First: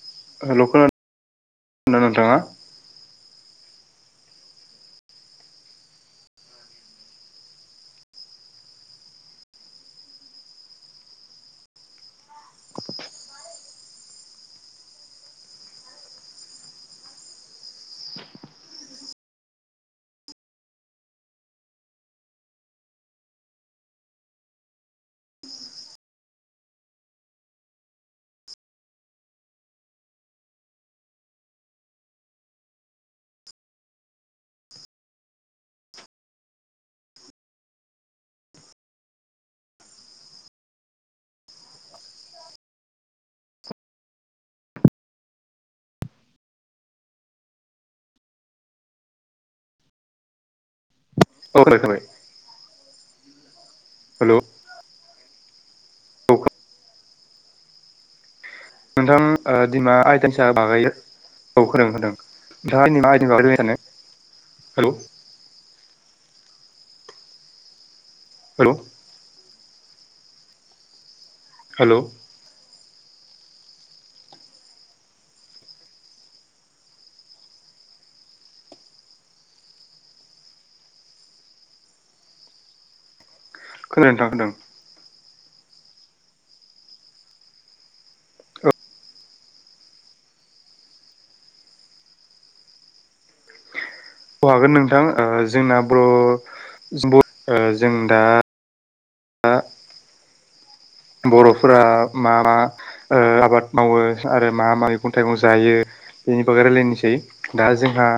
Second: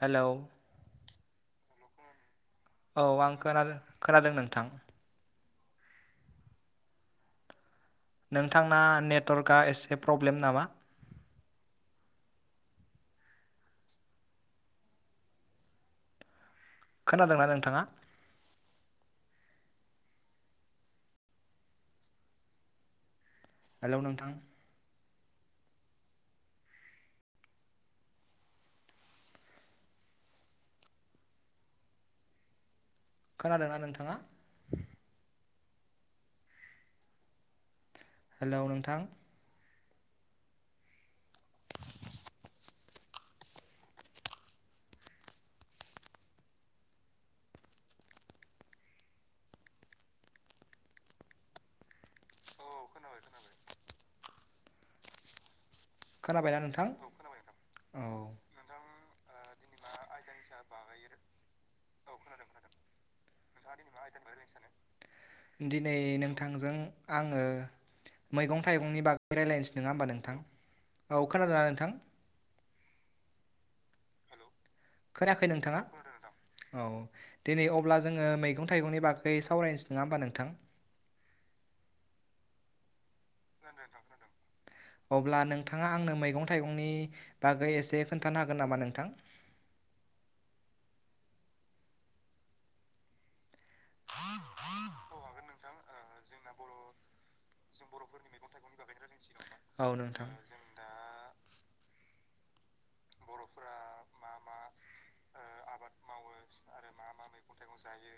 Hello hello खोना [unintelligible] नोंथाङा। औ आं खोनादों खोनादों नोंथां। नोंथांना नेटवर्कआ एसे प्रब्लेम नामा। खोनादोंना नोंथाङा। हेलौ नोंथां। खोनादोंना नोंथाङा। हेलौ नोंथां। औ [unintelligible] खोनाबाय। हेलौ। खोनाबायना औ खोनाबाय नोंथां औ। नोंथां। ओ दिमा [unintelligible] हेलौ। दिनै नोंथांजों आङो मैगं हेलौ थाइगंनि बागै रायलायनोसै नङा होमबा नोंथां। औ खोनादों ना नोंथां। हेलौ खोनायाखै नोंथाङा। औ दिनै अब्ला जोङो मैगं थाइगंनि बागै सावरायनोसै नोंङा होमबा नोंथां। खोनायो नोंथां होदों। अब्ला नोंथाङा आंनो मैगं थाइगंनि बागै एसे खोन्थानो हागोन नामा नोंथां [inaudible] अ हागोन नोंथां जोंना बर' ब- औ नोंथां र'फोरा मा मा आबाद मावो आरो मा मा मैगं थाइगं जायो बेनि बगै रायलायनोसै दा जोंहा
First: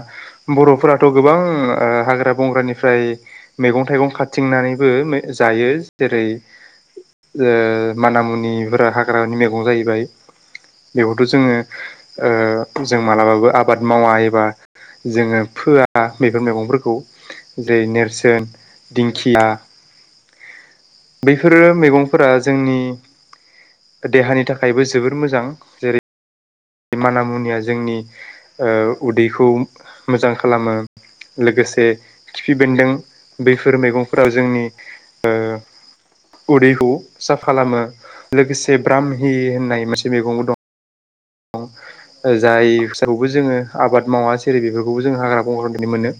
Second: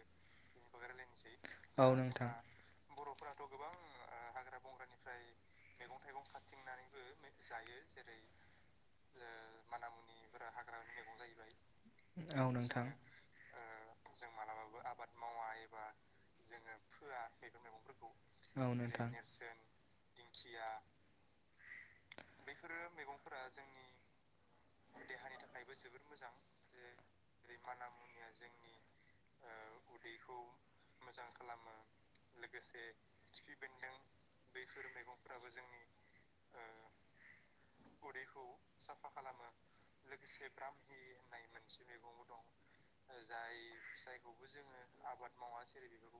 बर'फोराथ' गोबां औ नोंथां हाग्रा बंग्रानिफ्राय मैगं थाइगं खा- थिंनानैबो जायो जेरै [unintelligible] माना मुनिफोरा हाग्रानि मैगं जाहैबाय बेखौथ' औ नोंथां जोङो जों मालाबाबो आबाद मावा एबा जोङो फोआ बेफोर मैगंफोरखौ जेरै नेरसोन दिंखिया दिंखिया बेैफोरो मैगंफोरा जोंनि देहानि थाखायबो जोबोर मोजां जेरै बे माना मुनिया जोंनि उदैखौ मोजां खालामो लोगोसे खिफि बेन्दों बैफोर मैगंफोराव जोंनि उदैखौ साफा खालामो लोगोसे ब्राम्हि होननाय मोनसे मैगंबो दं जायखौबो जोङो आबाद मावा जेरै बेफोरखौबो जों हाग्रा बंग्रानिफ्राय मोनो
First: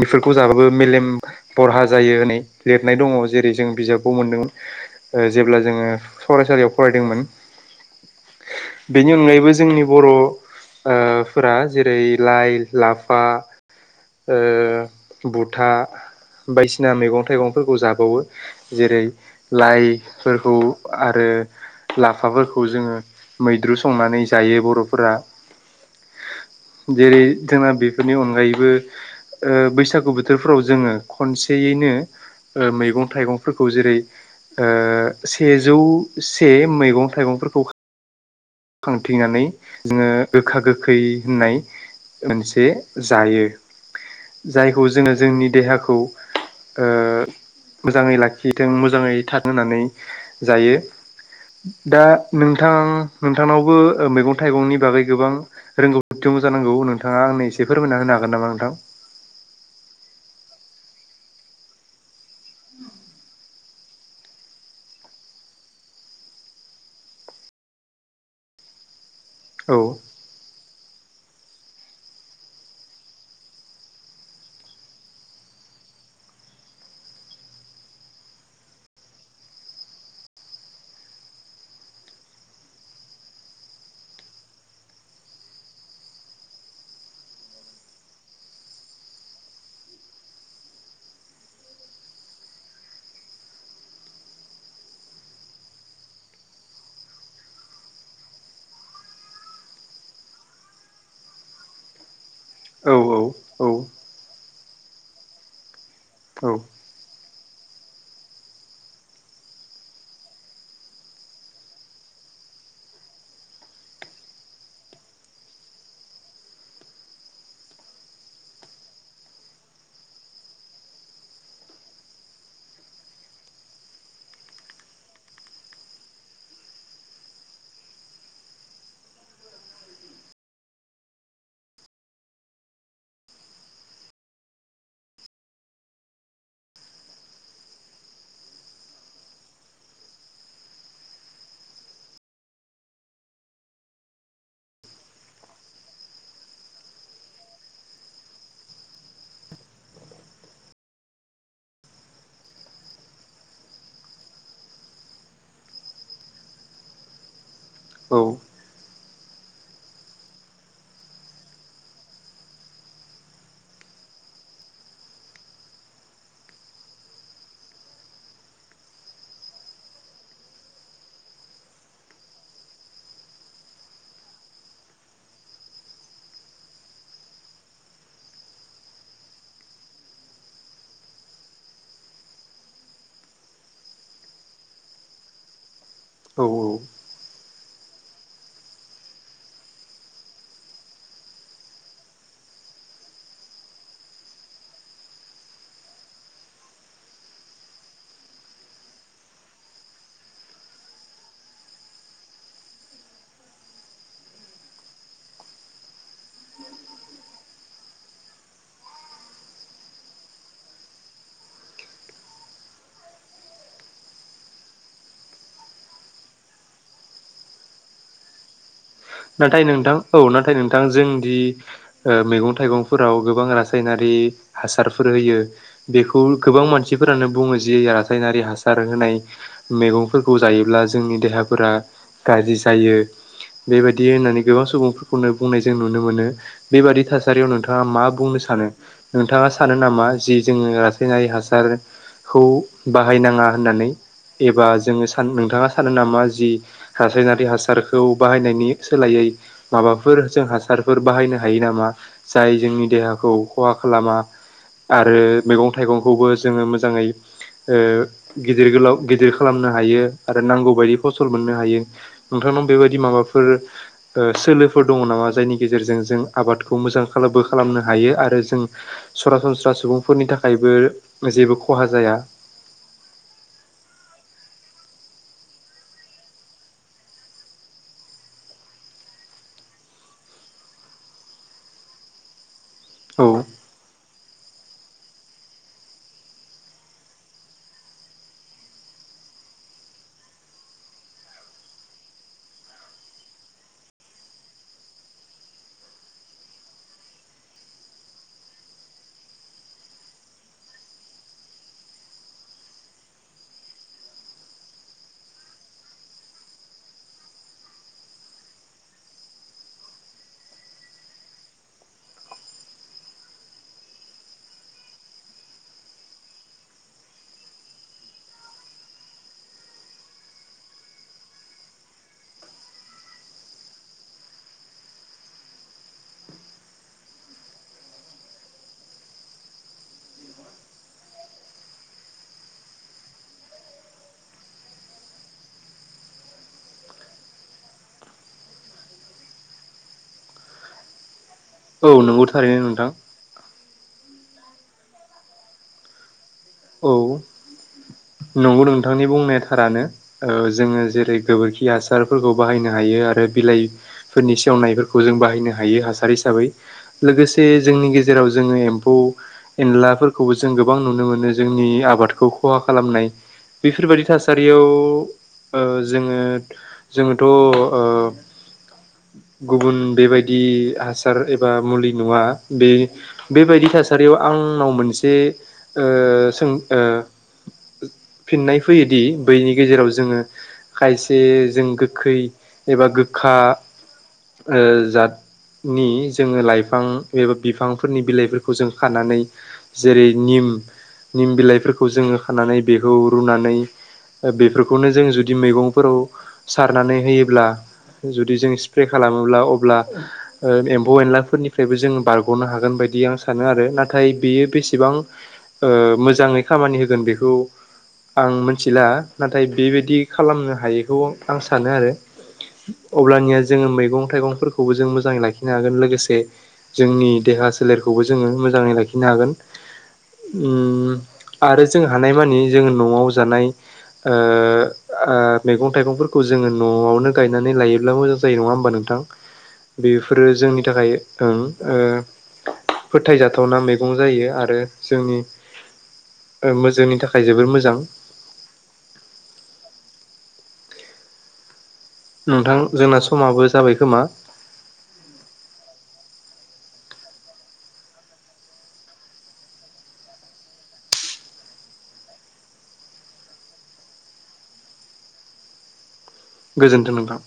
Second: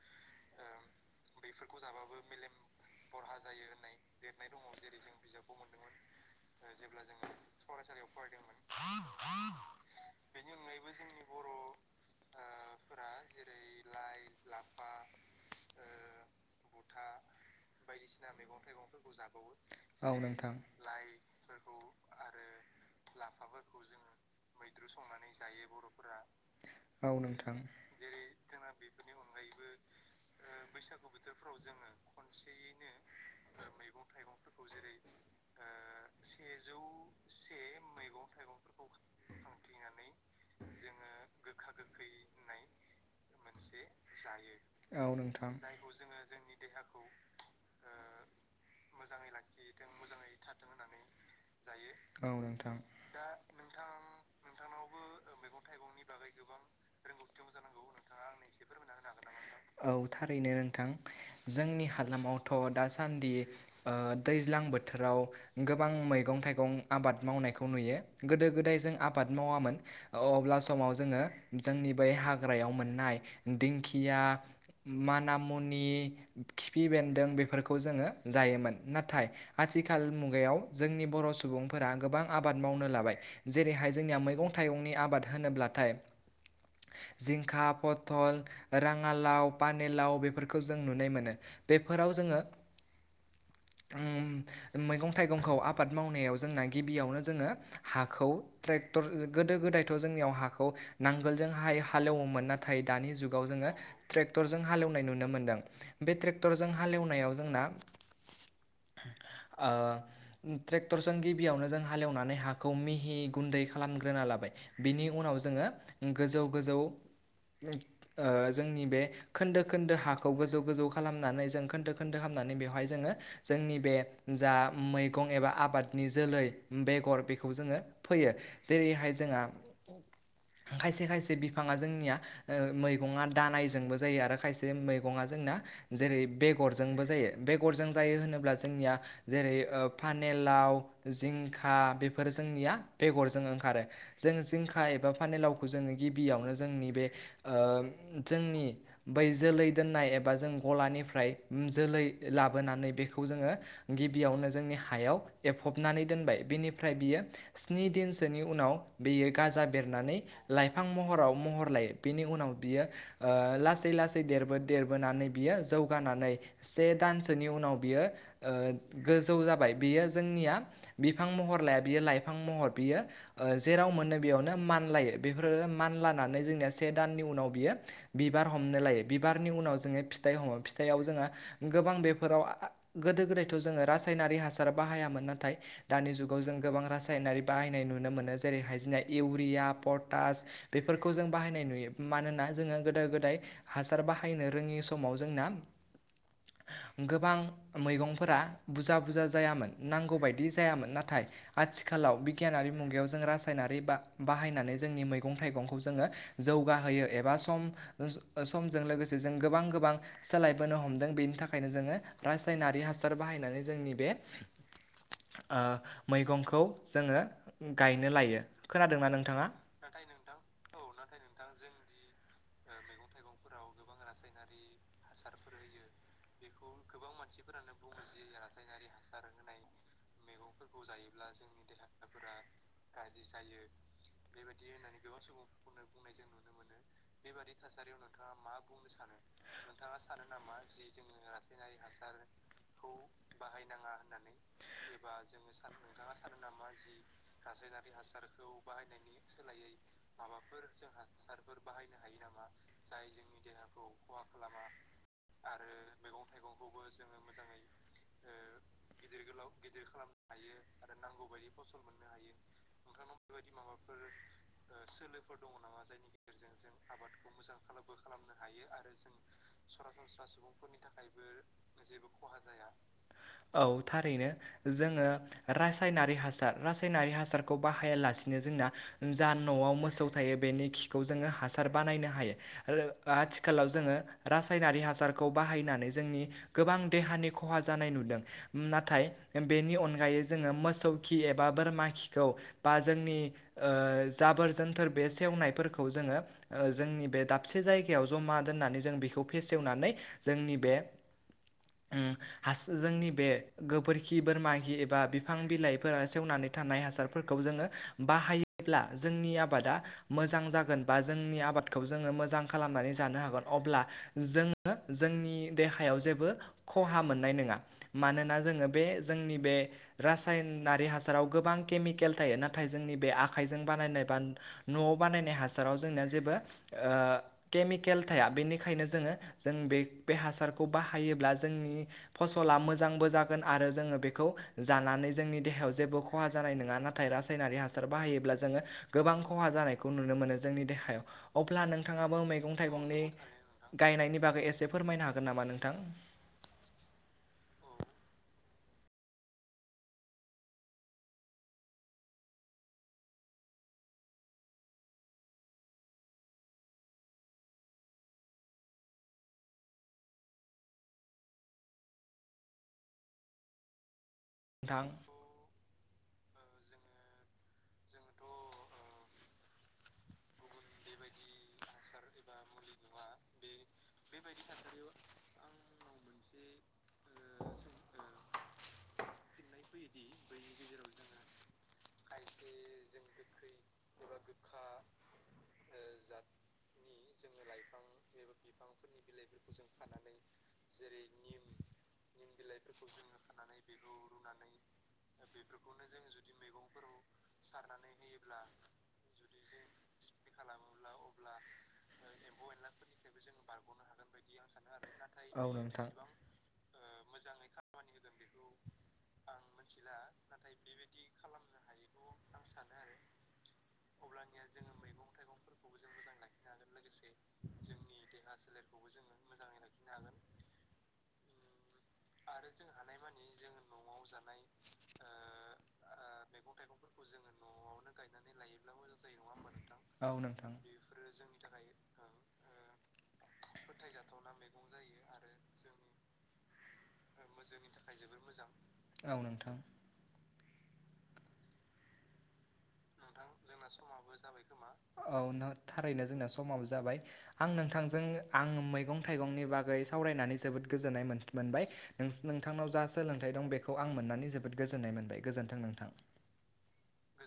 बेफोरखौ जाबाबो मेलेम बरहा जायो होनै लिरनाय दङ जेरै जों बिजाबव मोनदोंमोन जेब्ला जोङो फरायसा- लियाव फरायदोंमोन बेनि अनगायैबो जोंनि बर' फोरा जेरै लाइ लाफा बुथा बायदिसिना मैगं थाइगंफोरखौ जाबावो जेरै औ नोंथां लाइफोरखौ आरो लाफाफोरखौ जोङो मैद्रु संनानै जायो बर'फोरा फोरा जेरै जोंना बेफोरनि अनगायैबो ओ बैसागु बोथोरफ्राव जोङो खनसेयैनो ओ मैगं थाइगंफोरखौ जेरै ओ सेजौ से मैगं थाइगंफोरखौ खांथिंनानै जोङो गोखा गोखै होननाय मोनसे जायो जायखौ जोङो औ जोंनि नोंथां देहाखौ ओ ओ मोजाङै लाखिथों मोजाङै थाथों होननानै जायो। दा नोंथां नोंथांनावबो मैगं थाइगंनि बागै गोबां रोंगौथि [unintelligible] जानांगौ नोंथाङा आंनो एसे फोरमायना होनो हागोन नामा नोंथां? औ थारैनो। थां जोंनि हालामावथ' दासान्दि ओ दैज्लां बोथोराव गोब बां मैगं थाइगं आबाद मावनायखौ नुयो गोदो गोदाय जों आबाद मावामोन। औ बा समाव जोङो जोंनि बै हाग्रायाव मोननाय दिंखिया माना मुनि खिफि बेन्दों बेफोरखौ जोङो जायोमोन नाथाय आ थिखाल मुगायाव जोंनि बर' सुबुंफोरा गोबां आबाद मावनो लाबाय जेरैहाय जोंनिया मैगं थाइगंनि आ बाद होनोब्लाथाय जिंखा पथल राङालाव पानिलाव बेफोरखौ जों नुनाय मोनो। बेफोराव जोङो उम मैगं थाइगंखौ आबाद मावनायाव जोंना गिबियावनो जोङो हाखौ ट्रेक क्टर गोदो गोदाय थ' जोंनियाव हाखौ नांगोलजों हाय हालेवोमोन नाथाय औ दानि जुगाव जोङो ट्रेक क्टरजों हालेवनाय नुनो मोनदों बे औ ट्रेक्टरजों हालेवनायाव जोंना [inaudible] ओ ट्रेक्टरजों गिबियावनो जों हालेवनानै हाखौ मिहि गुन्दै खालामग्रोना लाबाय बिनि उनाव जोङो गोजौ गोजौ ओ जोंनि बे खोन्दो खोन्दो हाखौ गोजौ गोजौ खालामनानै जों खोन्दो खोन्दो खाम नानै बेवहाय जोङो जोंनि बे जा मैगं एबा आबादनि जोलै बेगर बि खौ जोङो फोयो जेरैहाय जोंहा खायसे खायसे बिफाङा जोंनिया ओ मैगङा दानायजोंबो जायो आरो खायसे मैगङा जों ना जेरै बेगरजोंबो जायो बेगरजों जायो होनोबा जोंनिया जेरै ओ पानेल लाव, जिंखा बेफोर जोंनिया बेगरजों ओंखारो। जों जिंखा एबा फानेलावखौ जोङो गिबियावनो जोंनि बे ओ जोंनि बै जोलै दोननाय एबा जों गलानिफ्राय उम जोलै लाबोनानै बेखौ जोङो गिबि यावनो जोंनि हायाव एफबनानै दोनबाय बिनिफ्राय बियो स्नि औ दिनसोनि उनाव बेयो गाजा बेरनानै लाइफां महराव महर लायो बेनि उनाव बियो ओ लासै लासै देरबो देरबोनानै बियो जौगानानै से दानसोनि उनाव बियो ओ गोजौ जाबाय बियो जोंनिया बिफां महर लाया बियो लाइफां महर बियो ओ जेेराव मोनो बेयावनो मानलायो बेफोरो मानलानानै जोंनिया से दाननि उनाव बियो बिबार हम नो लायो बिबारनि उनाव जोङो फिथाइ हमो फिथाइयाव जोङो गोबां बेफोराव गोदो गोदायथ' जोङो रासायनारि हासार बाहायामोन नाथाय दानि जुगाव औ जों गोबां रासायनारि बाहायनाय नुनो मोनो जों जेरैहाय जोंना इउरिया, पटास बेफोरखौ जों बाहायनाय नुयो मानोना जोङो गोदो गोदाय हासार बाहायनो रोङि समाव जोंना गोबां मैगंफोरा बुरजा बुरजा जायामोन नांगौ बायदि जायामोन नाथाय आथिखालाव बिगियानारि मुगायाव जों रा सायनारि बा-बाहायनानै जोंनि मैगं थाइगंखौ जौगाहोयो एबा सम समजों लोगोसे जों गोबां गोबां सोलायबोनो हमदों बेनि थाखायनो जोङो रासायनारि हासार बाहायना नानै जोंनि बे ओ मैगंखौ जोङो गाय नो लायो। नाथाय नोंथां औ नाथाय नोंथां जोंदि ओ मैगं थाइगंफोराव गोबां रासायनारि हासारफोर होयो बेखौ गोबां मानसि फोरानो बुङो जि रासायनारि हासार होनाय मैगंफोरखौ जायोब्ला जोंनि देहाफोरा गाज्रि जायो। बेबायदि होननानै गोबां सुबुंफोरखौनो बुंनाय जों नुनो मोनो। बेबादि थासारियाव नोंथाङा मा बुंनो सानो? नोंथाङा सानो नामा जि जोङो रासायनारि हासारखौ बाहायनाङा होनना नै एबा जोङो नोंथाङा सानो नामा जि रासायनारि हासारखौ बाहायनायनि सोलायै माबाफोर जों हासारफोर बाहायनो हायो नामा जाय जोंनि देहा खौ खहा खालामा आरो मैगं थाइगंखौबो जोङो मोजाङै ओ गिदिर गोलाव गिदिर खालामनो हायो आरो नांगौ बायदि फसल मोननो हायो नोंथांनाव बेबाय दि माबाफोर ओ सोलोफोर दङ' नामा जायनि गेजेरजों जों आबादखौ मोजांबो खालामनो हा हायो आरो जों सरासनस्रा सुबुंफोरनि थाखायबो जेबो खहा जाया। औ थारैनो जोङो रासायनारि हासार रासायनारि हासारखौ बाहायालासेनो जोंना जा न'आव मोसौ था यो बेनि खिखौ जोङो हासार बानायनो हायो। रो औ आथिखालाव जोङो रासायनारि हासार खौ बाहायनानै जोंनि गोबां देहानि खहा जानाय नुदों। नाथाय बेनि अनगा यै जोङो मोसौ खि एबा बोरमा खिखौ बा जोंनि ओ जाबोर जोनथोर बे सेवनायफोरखौ जोङो ओ जोंनि बे दाबसे जायगायाव जमा दोननानै जों बेखौ फेसेवनानै जोंनि बे उम हास जोंनि बे गोबोरखि बोरमाखि ए बा बिफां बिलाइफोरा सेवनानै थानाय हासारफोरखौ जोङो बाहायोब्ला जोंनि आबादा मोजां जागोन बा जोंनि आबादखौ जोङो मोजां खालामनानै जानो हागोन। अब्ला जोङो जोंनि देहायाव जेबो खहा मोननाय नोङा। मानोना जोङो बे जोंनि बे रासायनारि हासाराव गोबां केमिकेल थायो नाथाय जोंनि बे आखाइजों बानायनाय बा न' न बानायनाय हासाराव जोंना जेबो ओ केमिकेल थाया। बेनिखायनो जोङो जों बे बे हासारखौ बाहायोब्ला जोंनि फसला मोजांबो जागोन आरो जोङो बेखौ जानानै जोंनि देहायाव जेबो खहा जानाय नोङा नाथाय रासायनारि हासार बाहायोब्ला जोङो गोबां खहा जा जानायखौ नुनो मोनो जोंनि देहायाव। अब्ला औ नोंथाङाबो नंगौ मैगं थारैनो नोंथां थाइगंनि गायनायनि बागै एसे फोरमायनो हागोन नामा नोंथां? औ नंगौ नोंथांनि बुंनाय थारानो। ओ जोङो जेरै गोबोरखि हासारफोरखौ बाहायनो हायो आरो बिलाइफोरनि सेवनायफोरखौ जों बाहायनो हायो हासार हिसाबै। लोगोसे जोंनि गेजेराव जोङो एम्फौ एनलाफोरखौबो जों गोबां नुनो मोनो जोंनि आबादखौ खहा खालामनाय बेफोरबायदि थासारियाव नोंथां? ओ जोङो जोङोथ' ओ औ। गुबुन बेबायदि हासार एबा मुलि नङा बे बेबायदि थास सारियाव आंनाव मोनसे ओ सों ओ [inaudible] फिननाय फैयोदि बैनि गेजेराव जोङो खायसे जों गोखै एबा गो खा ओ जातनि जोङो लाइफां एबा बिफांफोरनि बिलाइफोरखौ जों खानानै जेरै निम निम बिलाइफोरखौ जोङो खानानै बेखौ रुनानै बेफोरखौनो जों जुदि मैगंफोराव सारनानै होयो ब्ला जुदि जों स्प्रे खालामोब्ला अब्ला ओ एम्फौ एनलाफोरनिफ्रायबो जों बारग' गनो हागोन बायदि आं सानो आरो। नाथाय बेयो बेसेबां औ ओ नोंथां मोजाङै खामानि होगोन बेखौ खौ आं मिथिला नाथाय बेबायदि खालामनो हायोखौ आं सानो आरो। अब्लानिया जोङो मैगं थाइगंफोरखौबो जों मोजाङै लाखिनो हागोन लोगोसे जोंनि देहा सोलेरखौबो जोङो मोजाङै लाखिनो हागोन। उम आरो जों नाय मानि जों न'आव जानाय ओ ओ मेगं थाइगंफोरखौ जोङो न'आव नो गायनानै लायोब्ला मोजां जायो नङा होमबा नोंथां? औ बेफोरो नोंथां जोंनि थाखाय ओं ओ फोथायजाथावना मैगं जायो आरो जोंनि ओ मोजां जोंनि थाखाय ओ जोबोर जोंनि थाखाय जोबोद मोजां औ नोंथां। नोंथां जोंना समाबो जाबाय खोमा? औ नो थारैनो जोंना समाबो जाबाय आं नोंथांजों आं मैगं थाइगंनि बागै सावरायनानै जोबोद गोजोन्नाय मोन-मोनबाय नोंथांनाव जा सोलोंथाइ दं बेखौ आं मोननानै जोबोद गोजोननाय मोनबाय गोजोन्थों नों थां। गोजोनथों नोंथां।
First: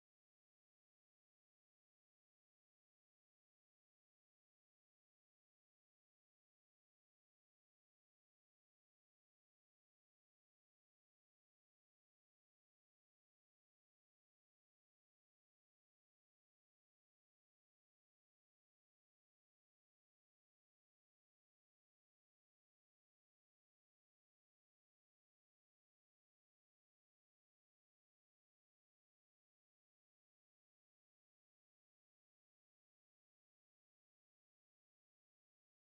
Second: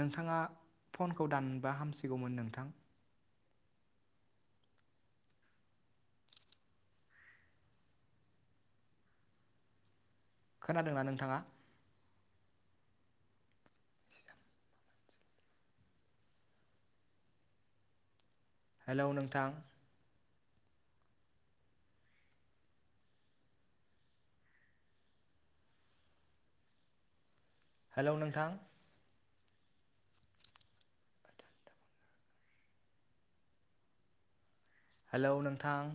नोंथाङा फनखौ दानबा हामसिगौमोन नोंथां। खोनादोंना नोंथाङा? हेल' नोंथां। हेल' नोंथां। हेलौ नोंथां।